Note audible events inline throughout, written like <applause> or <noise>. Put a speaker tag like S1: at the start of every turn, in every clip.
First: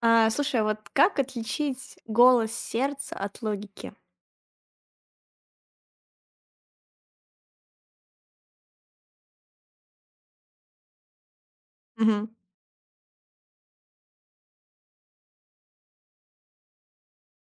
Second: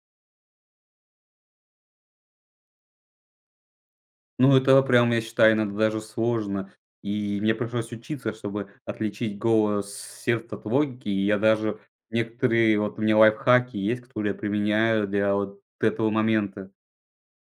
S1: А, слушай, а вот как отличить голос сердца от логики?
S2: Ну, это прям, я считаю, иногда даже сложно. И мне пришлось учиться, чтобы отличить голос сердца от логики. И я даже
S1: Мгм.
S2: некоторые, вот у меня лайфхаки есть, которые я применяю для вот этого момента.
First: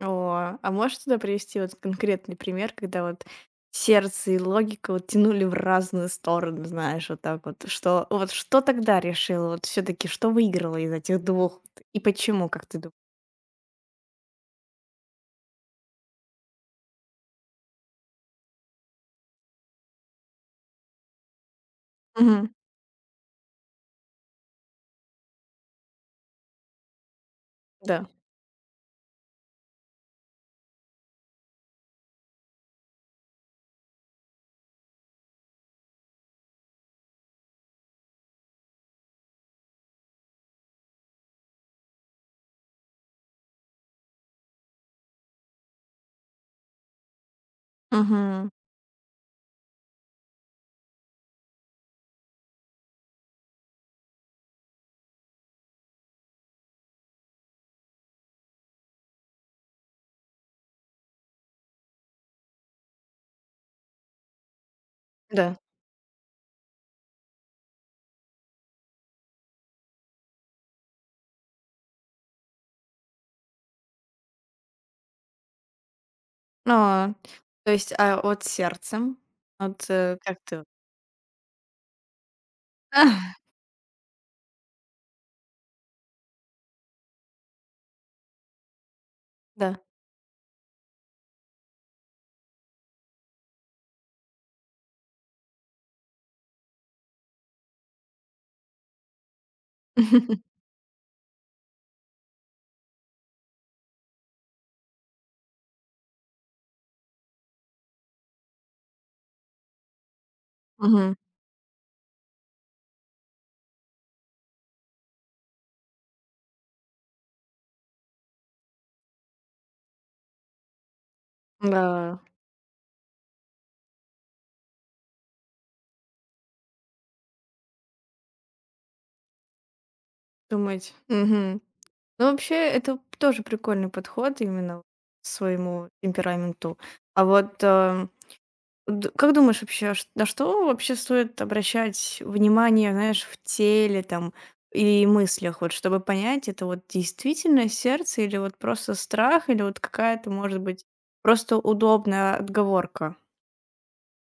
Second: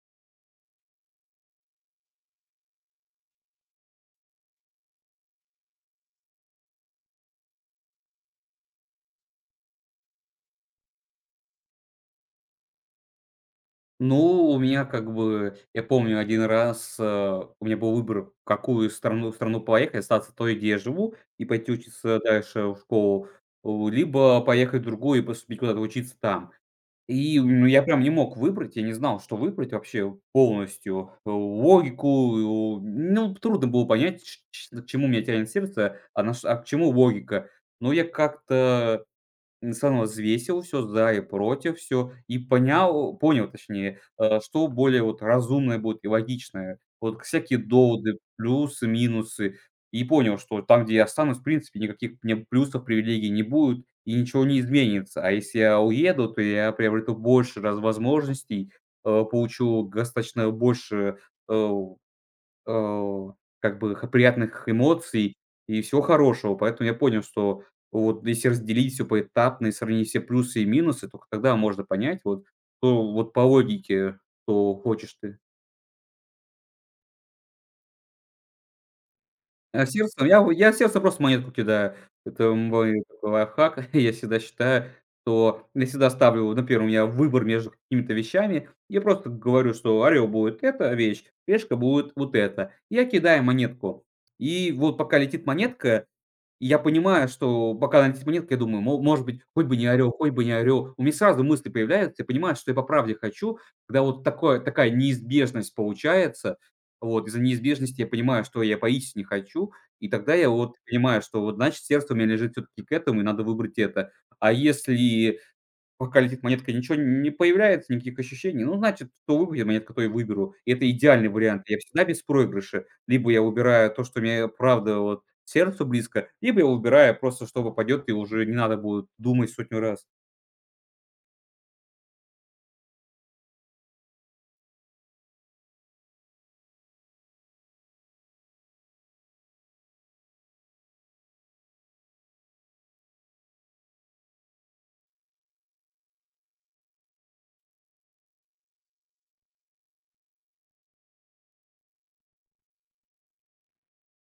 S1: О, а можешь туда привести вот конкретный пример, когда вот сердце и логика вот тянули в разные стороны, знаешь, вот так вот. Вот что тогда решило? Вот все таки что выиграло из этих двух? И почему, как ты думаешь?
S2: Ну, у меня как бы, я помню один раз, у меня был выбор, в какую страну, в страну поехать, остаться той, где я живу, и пойти учиться
S1: Мгм.
S2: дальше в школу, либо поехать в другую и поступить куда-то учиться там. И, ну, я прям
S1: Да.
S2: не мог выбрать, я не знал, что выбрать вообще полностью. Логику, ну, трудно было понять, ч ч к чему меня тянет сердце, а на ш а к чему логика. Но я как-то всё равно взвесил всё за и против, все и понял, точнее, что более вот разумное будет и логичное. Вот всякие доводы,
S1: Мгм.
S2: плюсы, минусы. И понял, что там, где я останусь, в принципе, никаких мне плюсов, привилегий не будет и ничего не изменится. А если я уеду, то я приобрету больше раз возможностей, получу достаточно больше, э э, как бы х приятных эмоций
S1: Да.
S2: и всего хорошего. Поэтому я понял, что вот если разделить все поэтапно и сравнить все плюсы и минусы, только тогда можно понять, вот, то вот по логике, что хочешь ты.
S1: А, то есть а, от сердцем,
S2: А сердцем
S1: как ты...
S2: я сердцем просто монетку кидаю. Это мой такой
S1: <laughs>
S2: лайфхак. <laughs> Я всегда считаю, что я всегда ставлю, например, у меня выбор между какими-то вещами. Я просто говорю,
S1: Да.
S2: что орел будет эта вещь, решка будет вот эта. Я кидаю монетку. И вот пока летит монетка. И я понимаю, что пока она не монетка, я думаю, мол, может быть, хоть бы не орел, хоть бы не
S1: <laughs>
S2: орел. У меня сразу мысли появляются, я понимаю, что я по правде хочу, когда вот такое, такая неизбежность получается. Вот, из-за неизбежности я понимаю, что я поистине хочу, и тогда я вот
S1: Мгм.
S2: понимаю, что вот значит сердце у меня лежит все-таки к этому, и надо выбрать это. А если пока летит монетка, ничего не появляется, никаких ощущений. Ну, значит, кто выберет монетку, то и выберу. И это идеальный вариант. Я всегда
S1: Да,
S2: без проигрыша. Либо я выбираю то, что мне правда вот сердцу близко, либо я выбираю просто, что попадет, и уже не надо будет думать сотню раз.
S1: думать. Мгм. Ну, вообще, это тоже прикольный подход именно к своему темпераменту. А вот, д как думаешь вообще, ш на что вообще стоит обращать внимание, знаешь, в теле там и мыслях, вот чтобы понять, это вот действительно сердце или вот просто страх, или вот какая-то, может быть, просто удобная отговорка?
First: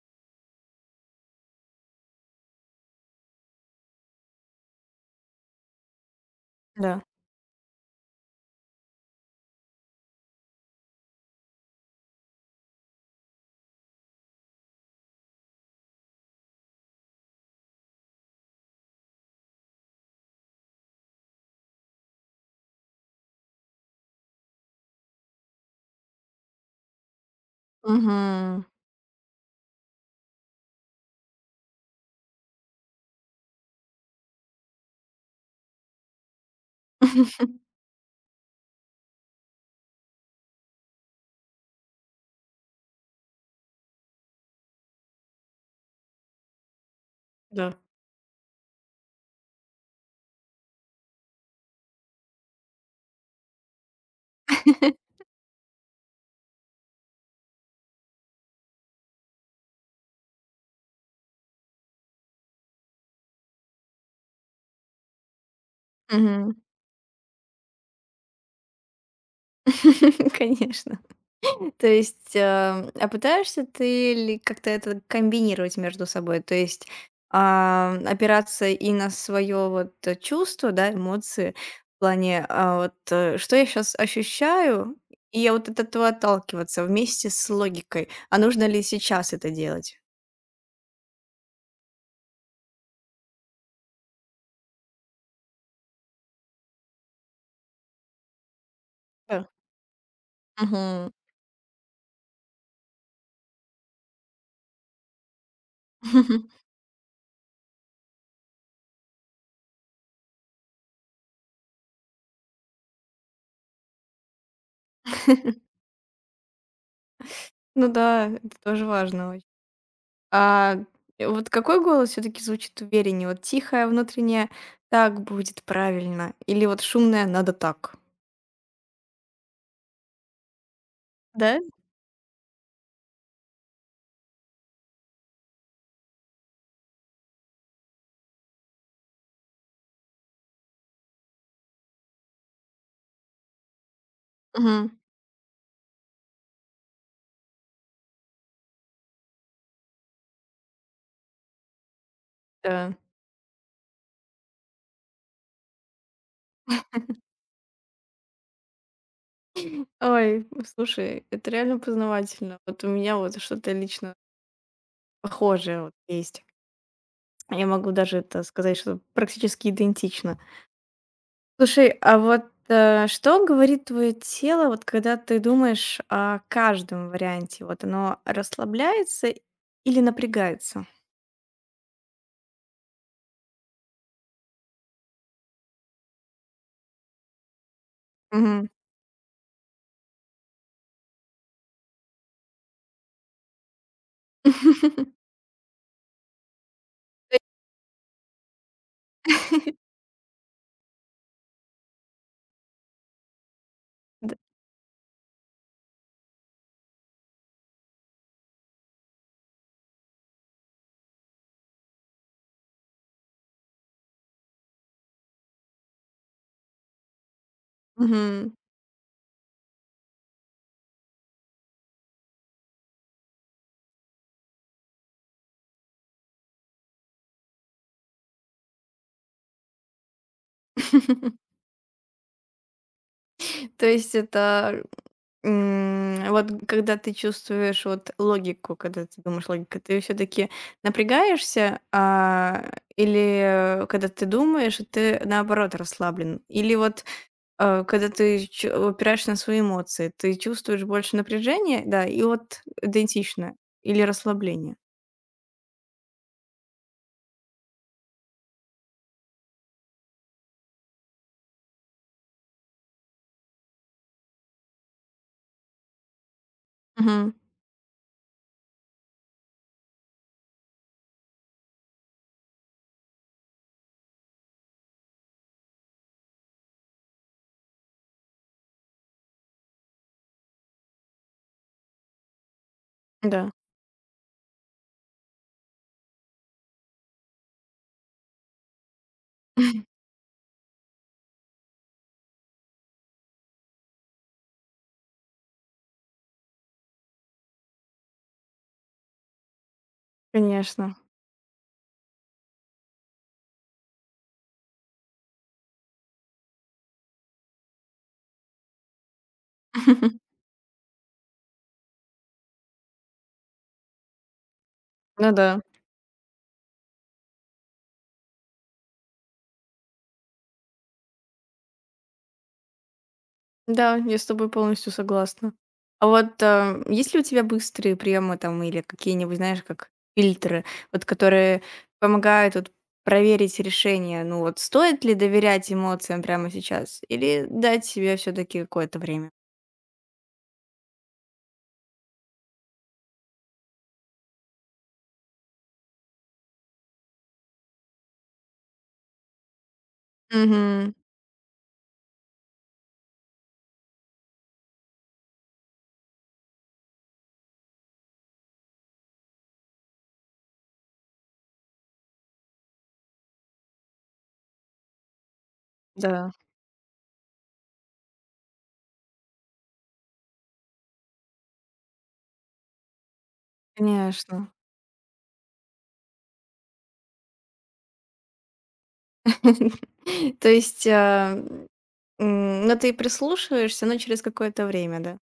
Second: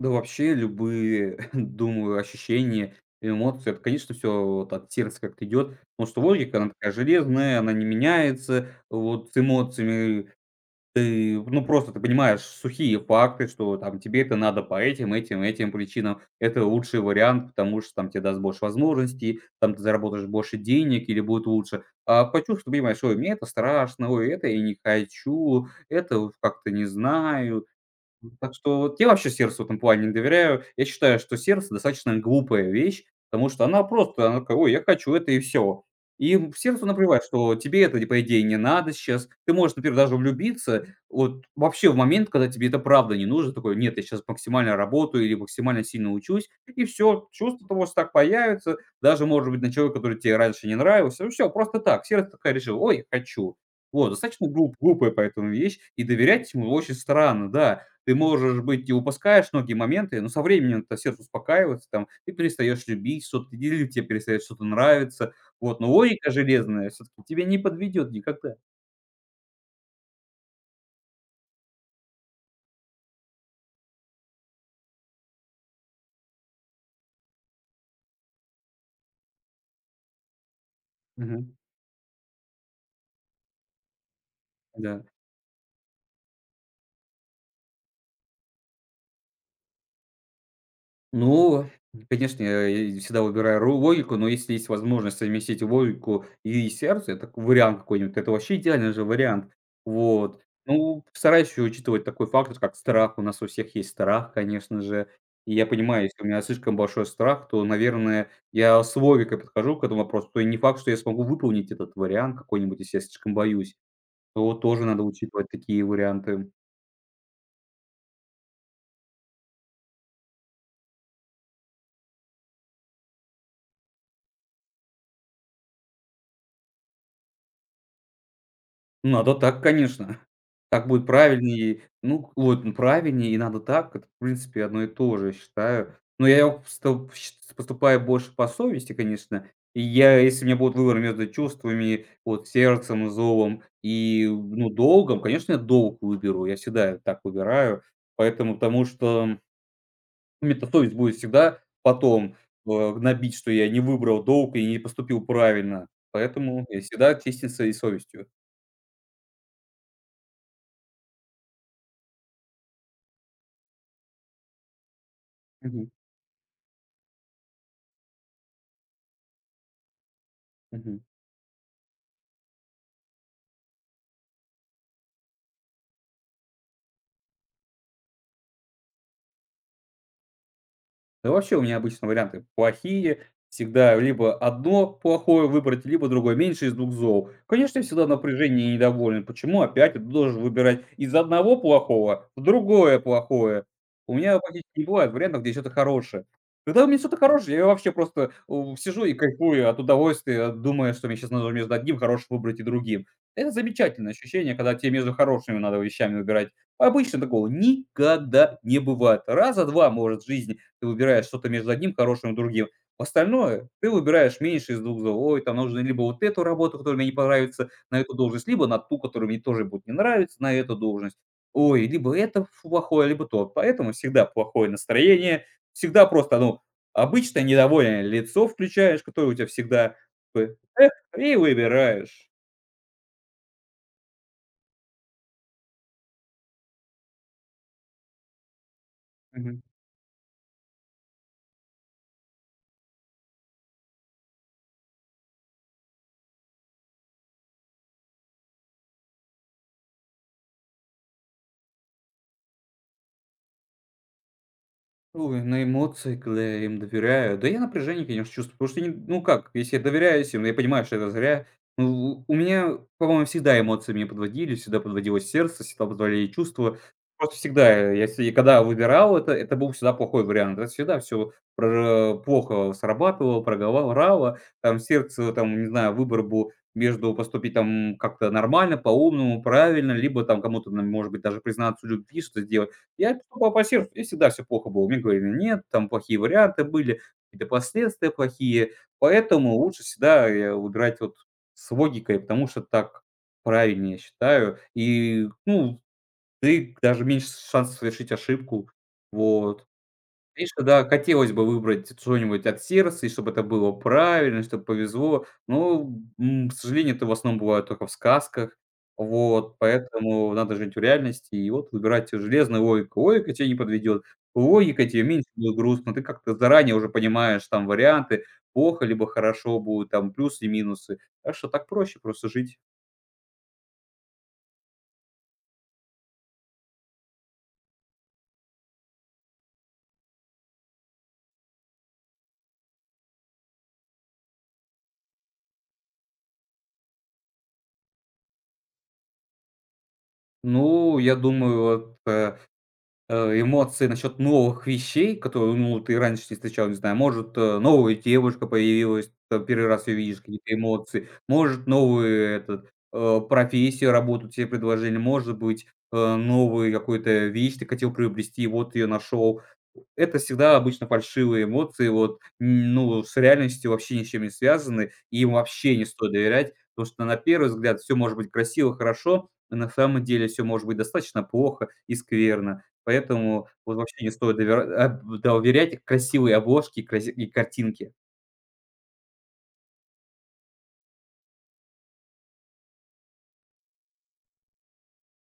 S2: Да вообще любые, <laughs> думаю, ощущения, эмоции, это, конечно, все вот от сердца как-то идет, потому что логика, она такая
S1: Да.
S2: железная, она не меняется, вот с эмоциями. Ты, ну, просто ты понимаешь сухие факты, что там тебе это надо по этим причинам. Это лучший вариант, потому что там тебе даст больше возможностей, там ты заработаешь больше денег или будет лучше. А почувствуй, понимаешь, ой, мне это страшно, ой, это я не хочу, это вот как-то не знаю. Так
S1: Мгм.
S2: что вот я вообще сервису в этом плане не доверяю. Я считаю, что сервис- достаточно глупая вещь, потому что она просто, она такая: "Ой, я хочу это и все". И, сервису наплевать, что
S1: <laughs>
S2: тебе это, по идее, не надо сейчас. Ты можешь, например, даже влюбиться вот вообще в момент, когда тебе это правда не нужно. Такой: "Нет, я сейчас максимально работаю или максимально сильно учусь". И все, чувства
S1: Да.
S2: того что так появятся, даже, может быть, на человека, который тебе раньше не нравился. Все просто так. Сердце такая решила: "Ой, хочу". Вот, достаточно глупая поэтому вещь, и доверять ему очень странно, да. Ты можешь быть и упускаешь многие моменты, но со временем-то сердце успокаивается, там, ты перестаешь любить что-то или тебе перестает что-то нравиться. Вот, но логика
S1: Мгм.
S2: железная все-таки тебя не подведет никогда.
S1: <laughs> Конечно. То есть, а пытаешься ты ли как-то это комбинировать между собой? То есть, а, опираться и на свое вот, чувство, да,
S2: Мгм.
S1: эмоции в плане, а, вот, что я сейчас ощущаю,
S2: Да.
S1: и я вот от этого отталкиваться вместе с логикой. А нужно ли сейчас это делать?
S2: Ну, конечно, я всегда выбираю ру логику, но если есть возможность совместить логику и сердце, это вариант какой-нибудь, это вообще идеальный же
S1: Да.
S2: вариант. Вот. Ну,
S1: Мгм.
S2: стараюсь еще учитывать такой фактор, как страх. У нас у всех есть страх, конечно же. И я понимаю, если у меня
S1: <laughs>
S2: слишком большой страх, то, наверное, я с логикой подхожу к этому вопросу. То и не факт, что я смогу выполнить этот вариант какой-нибудь, если я слишком боюсь. То вот тоже надо учитывать такие варианты.
S1: Ну да, это тоже важно. А, вот какой голос все таки звучит увереннее? Вот тихая внутренняя, "Так будет правильно", или вот шумная, "Надо так"?
S2: Надо так, конечно. Так будет
S1: Да?
S2: правильнее. Ну, вот, ну, правильнее и надо так. Это, в принципе, одно и то же, я считаю. Но я вот поступаю больше по совести, конечно. И я, если у меня будет выбор между чувствами, вот, сердцем, зовом и, ну,
S1: Мгм.
S2: долгом, конечно, я долг выберу. Я всегда так выбираю. Поэтому, потому что мне совесть будет всегда потом,
S1: Да.
S2: гнобить, что я не выбрал долг и не поступил правильно. Поэтому я всегда честен своей совестью.
S1: Ой, слушай, это реально познавательно. Вот у меня вот что-то лично похожее
S2: Мгм,
S1: вот есть. Я могу даже это сказать, что практически идентично.
S2: мгм.
S1: Слушай, а вот, что говорит твое тело, вот когда ты думаешь о каждом варианте? Вот оно расслабляется или напрягается?
S2: Да вообще у меня обычно варианты плохие. Всегда либо одно плохое выбрать, либо другое. Меньше из двух зол. Конечно, я всегда
S1: Мгм.
S2: напряжение и недоволен. Почему опять я должен выбирать из одного плохого в другое плохое? У меня практически не бывает
S1: <laughs>
S2: вариантов, где что-то хорошее. Когда у меня что-то хорошее, я вообще просто сижу и кайфую от удовольствия, думая, что мне сейчас надо между одним хорошим выбрать и другим. Это замечательное
S1: Д
S2: ощущение, когда тебе между хорошими надо вещами выбирать. Обычно такого никогда не бывает. Раза два, может, в жизни ты выбираешь что-то между одним хорошим и другим. Остальное ты выбираешь меньше из двух зол. Ой, там нужно либо вот эту работу, которая мне не понравится, на эту должность,
S1: мгм.
S2: либо на ту, которая мне тоже будет не нравиться, на эту должность. Ой, либо это ф плохое, либо то. Поэтому всегда плохое настроение, всегда просто, ну, обычное недовольное лицо включаешь, которое у тебя всегда, э, и
S1: <laughs>
S2: выбираешь.
S1: То есть это, вот когда ты чувствуешь вот логику, когда ты думаешь логика, ты все таки напрягаешься, а, или когда ты думаешь, ты наоборот расслаблен? Или вот, когда ты ч опираешься на свои эмоции, ты чувствуешь больше напряжения, да, и вот идентично, или расслабление?
S2: Ой, на эмоции, когда я им доверяю. Да я напряжение, конечно, чувствую, потому что, я не ну как, если я доверяюсь им, я понимаю, что это зря. Ну, у меня, по-моему, всегда эмоции меня подводили, всегда подводило сердце, всегда подводили чувства.
S1: Мгм.
S2: Просто всегда, если и когда выбирал это был всегда плохой вариант. Это всегда все плохо срабатывало, проговаривало. Там сердце, там, не знаю, выбор был между поступить там как-то нормально, по-умному, правильно, либо там кому-то, может быть, даже признаться в любви, что сделать. Я
S1: Да,
S2: поступал по сердцу, и всегда все плохо было. Мне говорили: "Нет, там плохие варианты были, какие-то последствия плохие". Поэтому лучше всегда, выбирать вот с логикой, потому что так правильнее, считаю. И, ну, ты даже меньше шансов совершить ошибку. Вот. Конечно, да,
S1: конечно.
S2: хотелось бы выбрать что-нибудь от сердца, и чтобы это было правильно, чтобы повезло. Но, к сожалению, это в основном бывает только в сказках. Вот,
S1: <laughs>
S2: поэтому надо жить в реальности. И вот выбирать железную логику. Логика тебя не подведет. Логика тебе меньше
S1: Ну
S2: будет
S1: да.
S2: грустно. Ты как-то заранее уже понимаешь там варианты. Плохо либо хорошо будут, там плюсы и минусы. Так что так проще просто жить.
S1: Да, я с тобой полностью согласна. А вот, а, есть ли у тебя быстрые приемы там или какие-нибудь, знаешь, как фильтры, вот которые помогают вот проверить решение? Ну вот стоит ли доверять эмоциям прямо сейчас или дать себе все таки какое-то время?
S2: Ну, я думаю, вот, эмоции насчет новых вещей, которые, ну, ты раньше не встречал, не знаю, может, новая девушка появилась, первый раз ее видишь, какие-то
S1: Мгм.
S2: эмоции, может, новую этот, профессию, работу тебе предложили, может быть, новую какую-то вещь ты хотел приобрести, вот ее нашел. Это всегда обычно фальшивые эмоции, вот, ну, с реальностью вообще ничем не связаны, и им вообще не стоит
S1: Да,
S2: доверять, потому что на первый взгляд все может быть красиво, хорошо, а на самом деле все может быть достаточно плохо и скверно. Поэтому вот вообще не стоит
S1: конечно.
S2: доверять красивой обложке и краси и картинке.
S1: <laughs> То есть, а, но ты прислушиваешься, но через какое-то время, да?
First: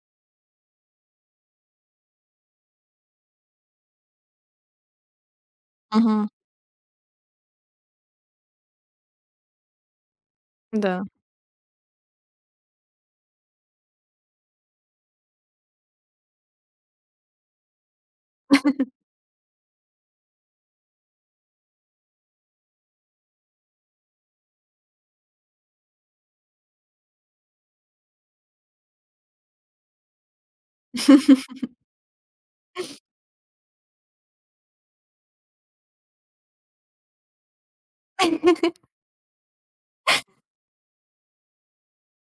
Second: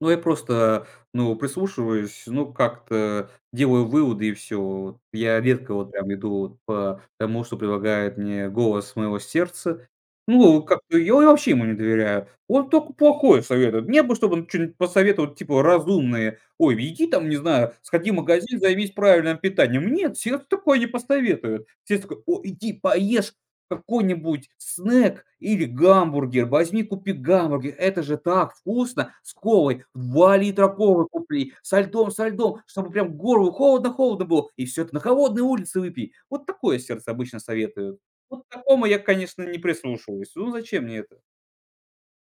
S2: Ну, я просто, ну, прислушиваюсь, ну, как-то делаю выводы и все. Я редко вот прям
S1: Мгм.
S2: иду вот по тому, что предлагает мне голос моего сердца. Ну, как-то
S1: Да.
S2: я вообще ему не доверяю. Он только плохое советует. Мне бы, чтобы он что нибудь посоветовал, типа, разумное. Ой, иди там, не знаю, сходи в магазин, займись правильным питанием. Нет, сердце такое не посоветует. Сердце такое: "О, иди поешь, какой-нибудь снэк или гамбургер. Возьми, купи гамбургер. Это же так вкусно! С колой 2 литра колы купи, со льдом, чтобы прям горлу холодно-холодно было, и все это на холодной улице выпей". Вот такое сердце обычно советуют. Вот к
S1: <laughs>
S2: такому я, конечно, не прислушиваюсь. Ну, зачем мне это?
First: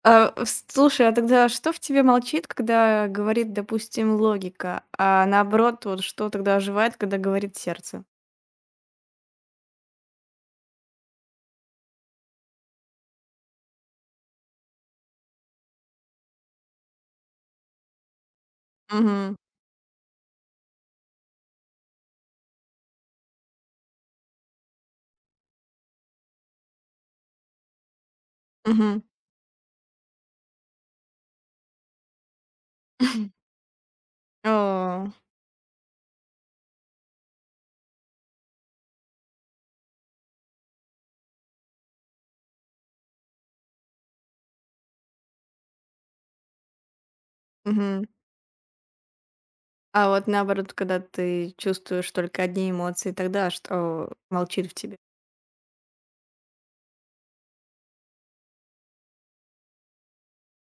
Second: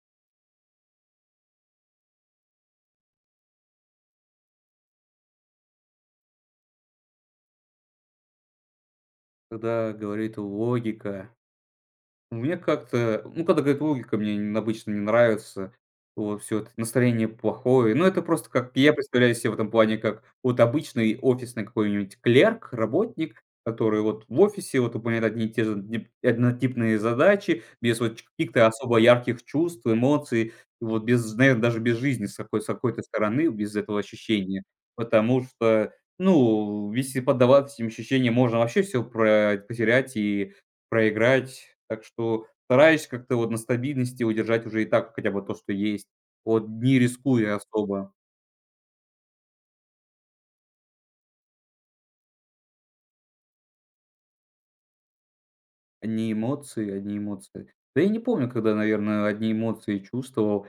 S1: А, слушай, а тогда что в тебе молчит, когда говорит, допустим, логика, а наоборот, вот что тогда оживает, когда говорит сердце?
S2: Когда говорит логика. Мне как-то, ну, когда говорит логика, мне н обычно не нравится. Вот все это настроение плохое. Ну, это просто как я
S1: Мгм.
S2: представляю себе в этом плане как вот обычный офисный какой-нибудь клерк, работник, который вот в офисе вот выполняет одни и те же дип однотипные задачи, без вот ч каких-то особо
S1: Мгм.
S2: ярких чувств, эмоций, и вот без, наверно, даже без жизни с какой с какой-то стороны,
S1: <laughs>
S2: без этого
S1: О,
S2: ощущения. Потому что, ну, если поддаваться этим ощущениям, можно вообще все про потерять и проиграть. Так что стараюсь как-то вот на стабильности удержать уже и так хотя бы то, что есть. Вот не рискуя
S1: мгм.
S2: особо.
S1: А вот наоборот, когда ты чувствуешь только одни эмоции, тогда что молчит в тебе?
S2: Одни эмоции, одни эмоции. Да я не помню, когда, наверное, одни эмоции чувствовал.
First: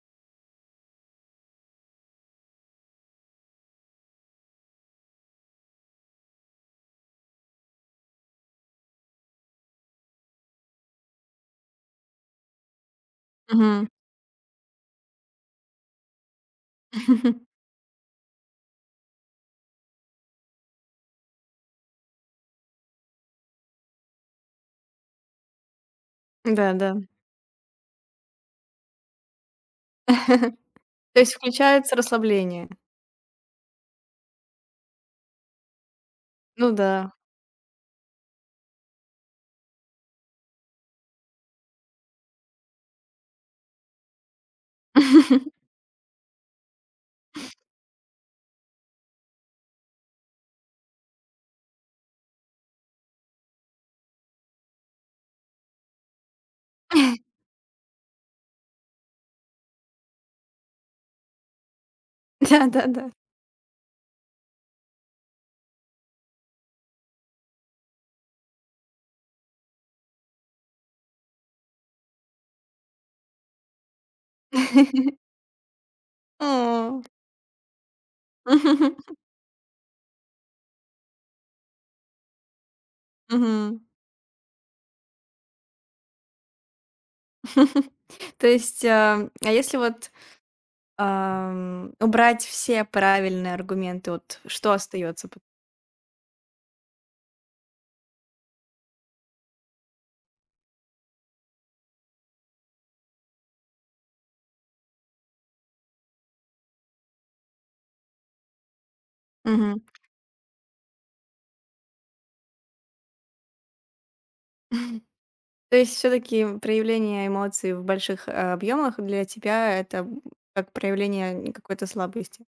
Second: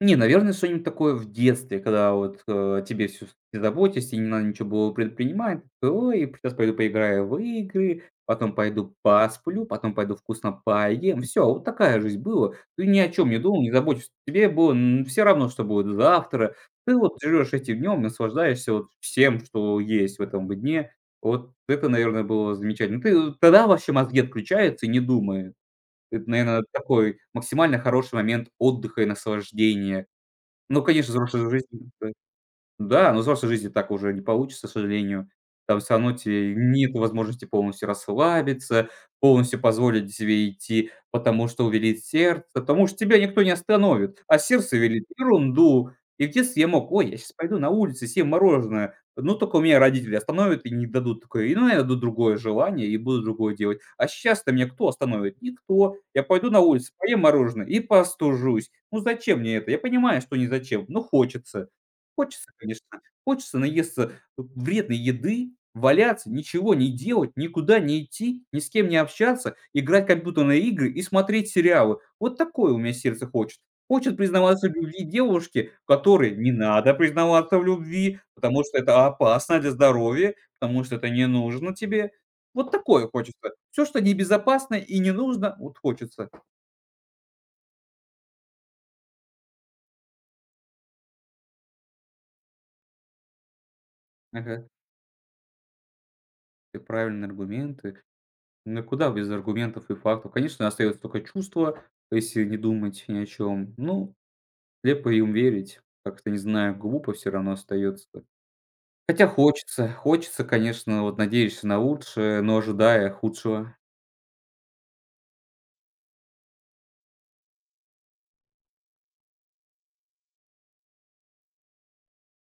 S2: Не, наверное, что-нибудь такое в детстве, когда вот, тебе всю ты заботишься, и не надо ничего было предпринимать. Такой: "Ой, сейчас пойду поиграю в игры, потом пойду посплю, потом пойду вкусно поем". Все, вот такая жизнь была. Ты ни о чем не думал, не
S1: Мгм.
S2: заботишься. Тебе было все равно, что будет завтра. Ты вот живешь
S1: <laughs>
S2: этим днем, наслаждаешься вот всем, что есть в этом дне. Вот это, наверное, было замечательно. Ты вот тогда вообще мозги отключаются и не думает. Это, наверное,
S1: Да, да.
S2: такой максимально хороший момент отдыха и наслаждения.
S1: <laughs>
S2: Ну, конечно,
S1: То есть
S2: взрослая жизнь.
S1: включается
S2: Да.
S1: расслабление.
S2: Да, но в взрослой жизни так уже не получится, к сожалению. Там все равно те
S1: Ну да.
S2: нет возможности полностью расслабиться, полностью позволить себе идти, потому что увелит сердце, потому что тебя никто не остановит, а сердце велит
S1: <laughs>
S2: ерунду. И в детстве я мог: "Ой, я сейчас пойду на улицу, съем мороженое". Ну, только у меня родители остановят и не дадут такое, и, ну, я найду другое желание и буду другое делать. А сейчас то меня кто остановит? Никто. Я пойду на улицу, поем мороженое и постужусь. Ну, зачем мне это? Я понимаю, что не зачем, но хочется. Хочется, конечно,
S1: Да-да-да.
S2: хочется наесться вредной еды, валяться, ничего не делать, никуда не идти, ни с кем не общаться, играть в компьютерные игры и смотреть сериалы. Вот такое у меня сердце хочет. Хочет признаваться в любви
S1: <laughs>
S2: девушке, которой не надо
S1: О.
S2: признаваться в любви, потому что это
S1: <laughs>
S2: опасно для здоровья, потому что это не нужно тебе. Вот такое хочется.
S1: Мгм.
S2: Все, что небезопасно и не нужно, вот хочется.
S1: <laughs> То есть, а если вот Убрать все правильные аргументы, вот
S2: Ага,
S1: что остается пот
S2: ты правильные аргументы. Ну куда без аргументов и фактов? Конечно, остается только чувство, если не думать ни о чем. Ну, слепо им верить. Как-то, не знаю, глупо все равно остается. Хотя
S1: Мгм.
S2: хочется, хочется, конечно, вот надеешься на лучшее, но ожидая худшего.
S1: <laughs> То есть все таки проявление эмоций в больших, а, объемах для тебя — это, как проявление, какой-то слабости.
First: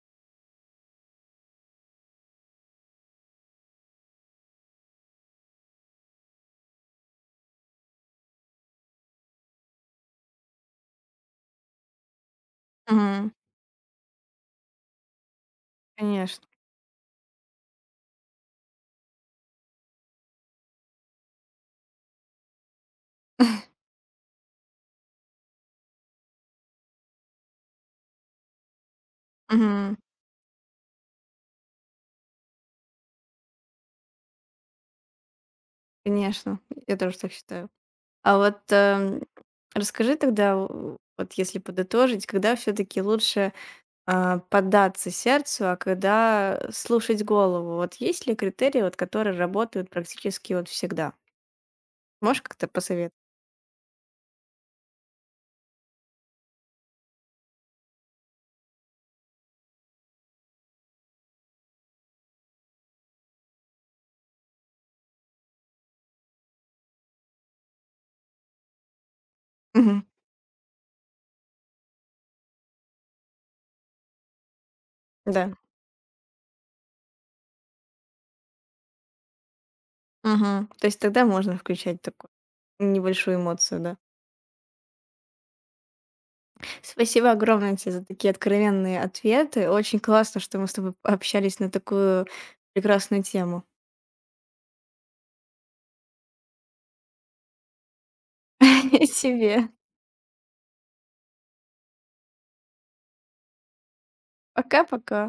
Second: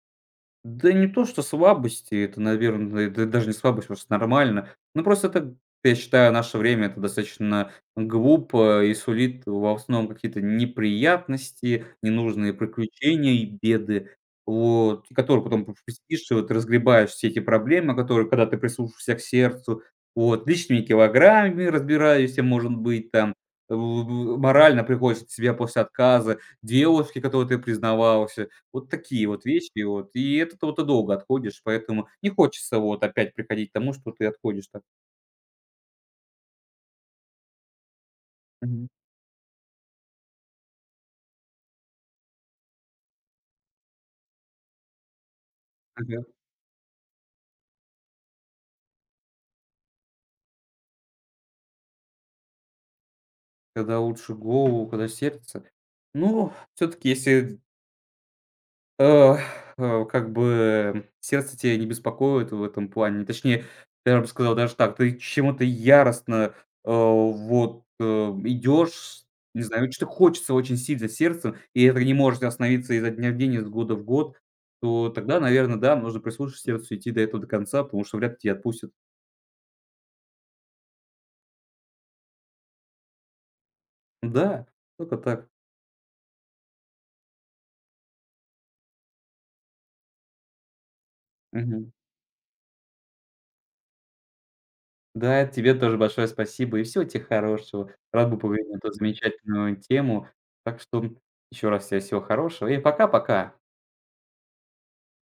S2: Да не то, что слабости, это, наверное, да даже не слабость, просто нормально. Ну, просто это, я считаю, наше время это достаточно глупо и сулит в основном какие-то неприятности, ненужные
S1: Мгм.
S2: приключения и беды, вот, и которые потом п п сидишь и
S1: Конечно.
S2: вот разгребаешь все эти проблемы, которые, когда ты прислушаешься к сердцу, вот, лишними килограммами разбираешься, может быть, там,
S1: <laughs>
S2: в морально приходится в себя после отказа, девушке, которой ты признавался. Вот такие вот вещи
S1: Мгм.
S2: вот, и от этого ты долго отходишь, поэтому не хочется вот опять приходить к тому, что ты отходишь так.
S1: Конечно, я тоже так считаю. А вот,
S2: Мгм.
S1: расскажи тогда, у вот если подытожить, когда все таки лучше, а, поддаться сердцу, а
S2: Ага.
S1: когда слушать голову? Вот есть ли критерии, вот которые работают практически вот всегда? Можешь как-то посоветовать?
S2: Когда лучше голову, когда сердце. Ну, все таки если Э, как бы сердце тебя не беспокоит в этом плане. Точнее, я бы сказал даже так, ты чему-то яростно, вот, идешь, не знаю,
S1: Мгм.
S2: что то хочется очень сильно сердцем, и это не может остановиться изо дня в день, из года в год, то тогда,
S1: Да.
S2: наверное, да, нужно прислушаться к сердцу, идти до этого до конца, потому что вряд ли тебя отпустят.
S1: Мгм. То есть тогда можно включать такую небольшую эмоцию, да.
S2: Да, только так.
S1: Спасибо огромное тебе за такие откровенные ответы. Очень классно, что мы с тобой общались на
S2: Мгм.
S1: такую прекрасную тему.
S2: Да, тебе тоже большое спасибо и всего тебе хорошего. Рад был поговорить на эту
S1: <laughs> И тебе.
S2: замечательную тему. Так что еще раз тебе всего хорошего и пока-пока.
S1: Пока-пока.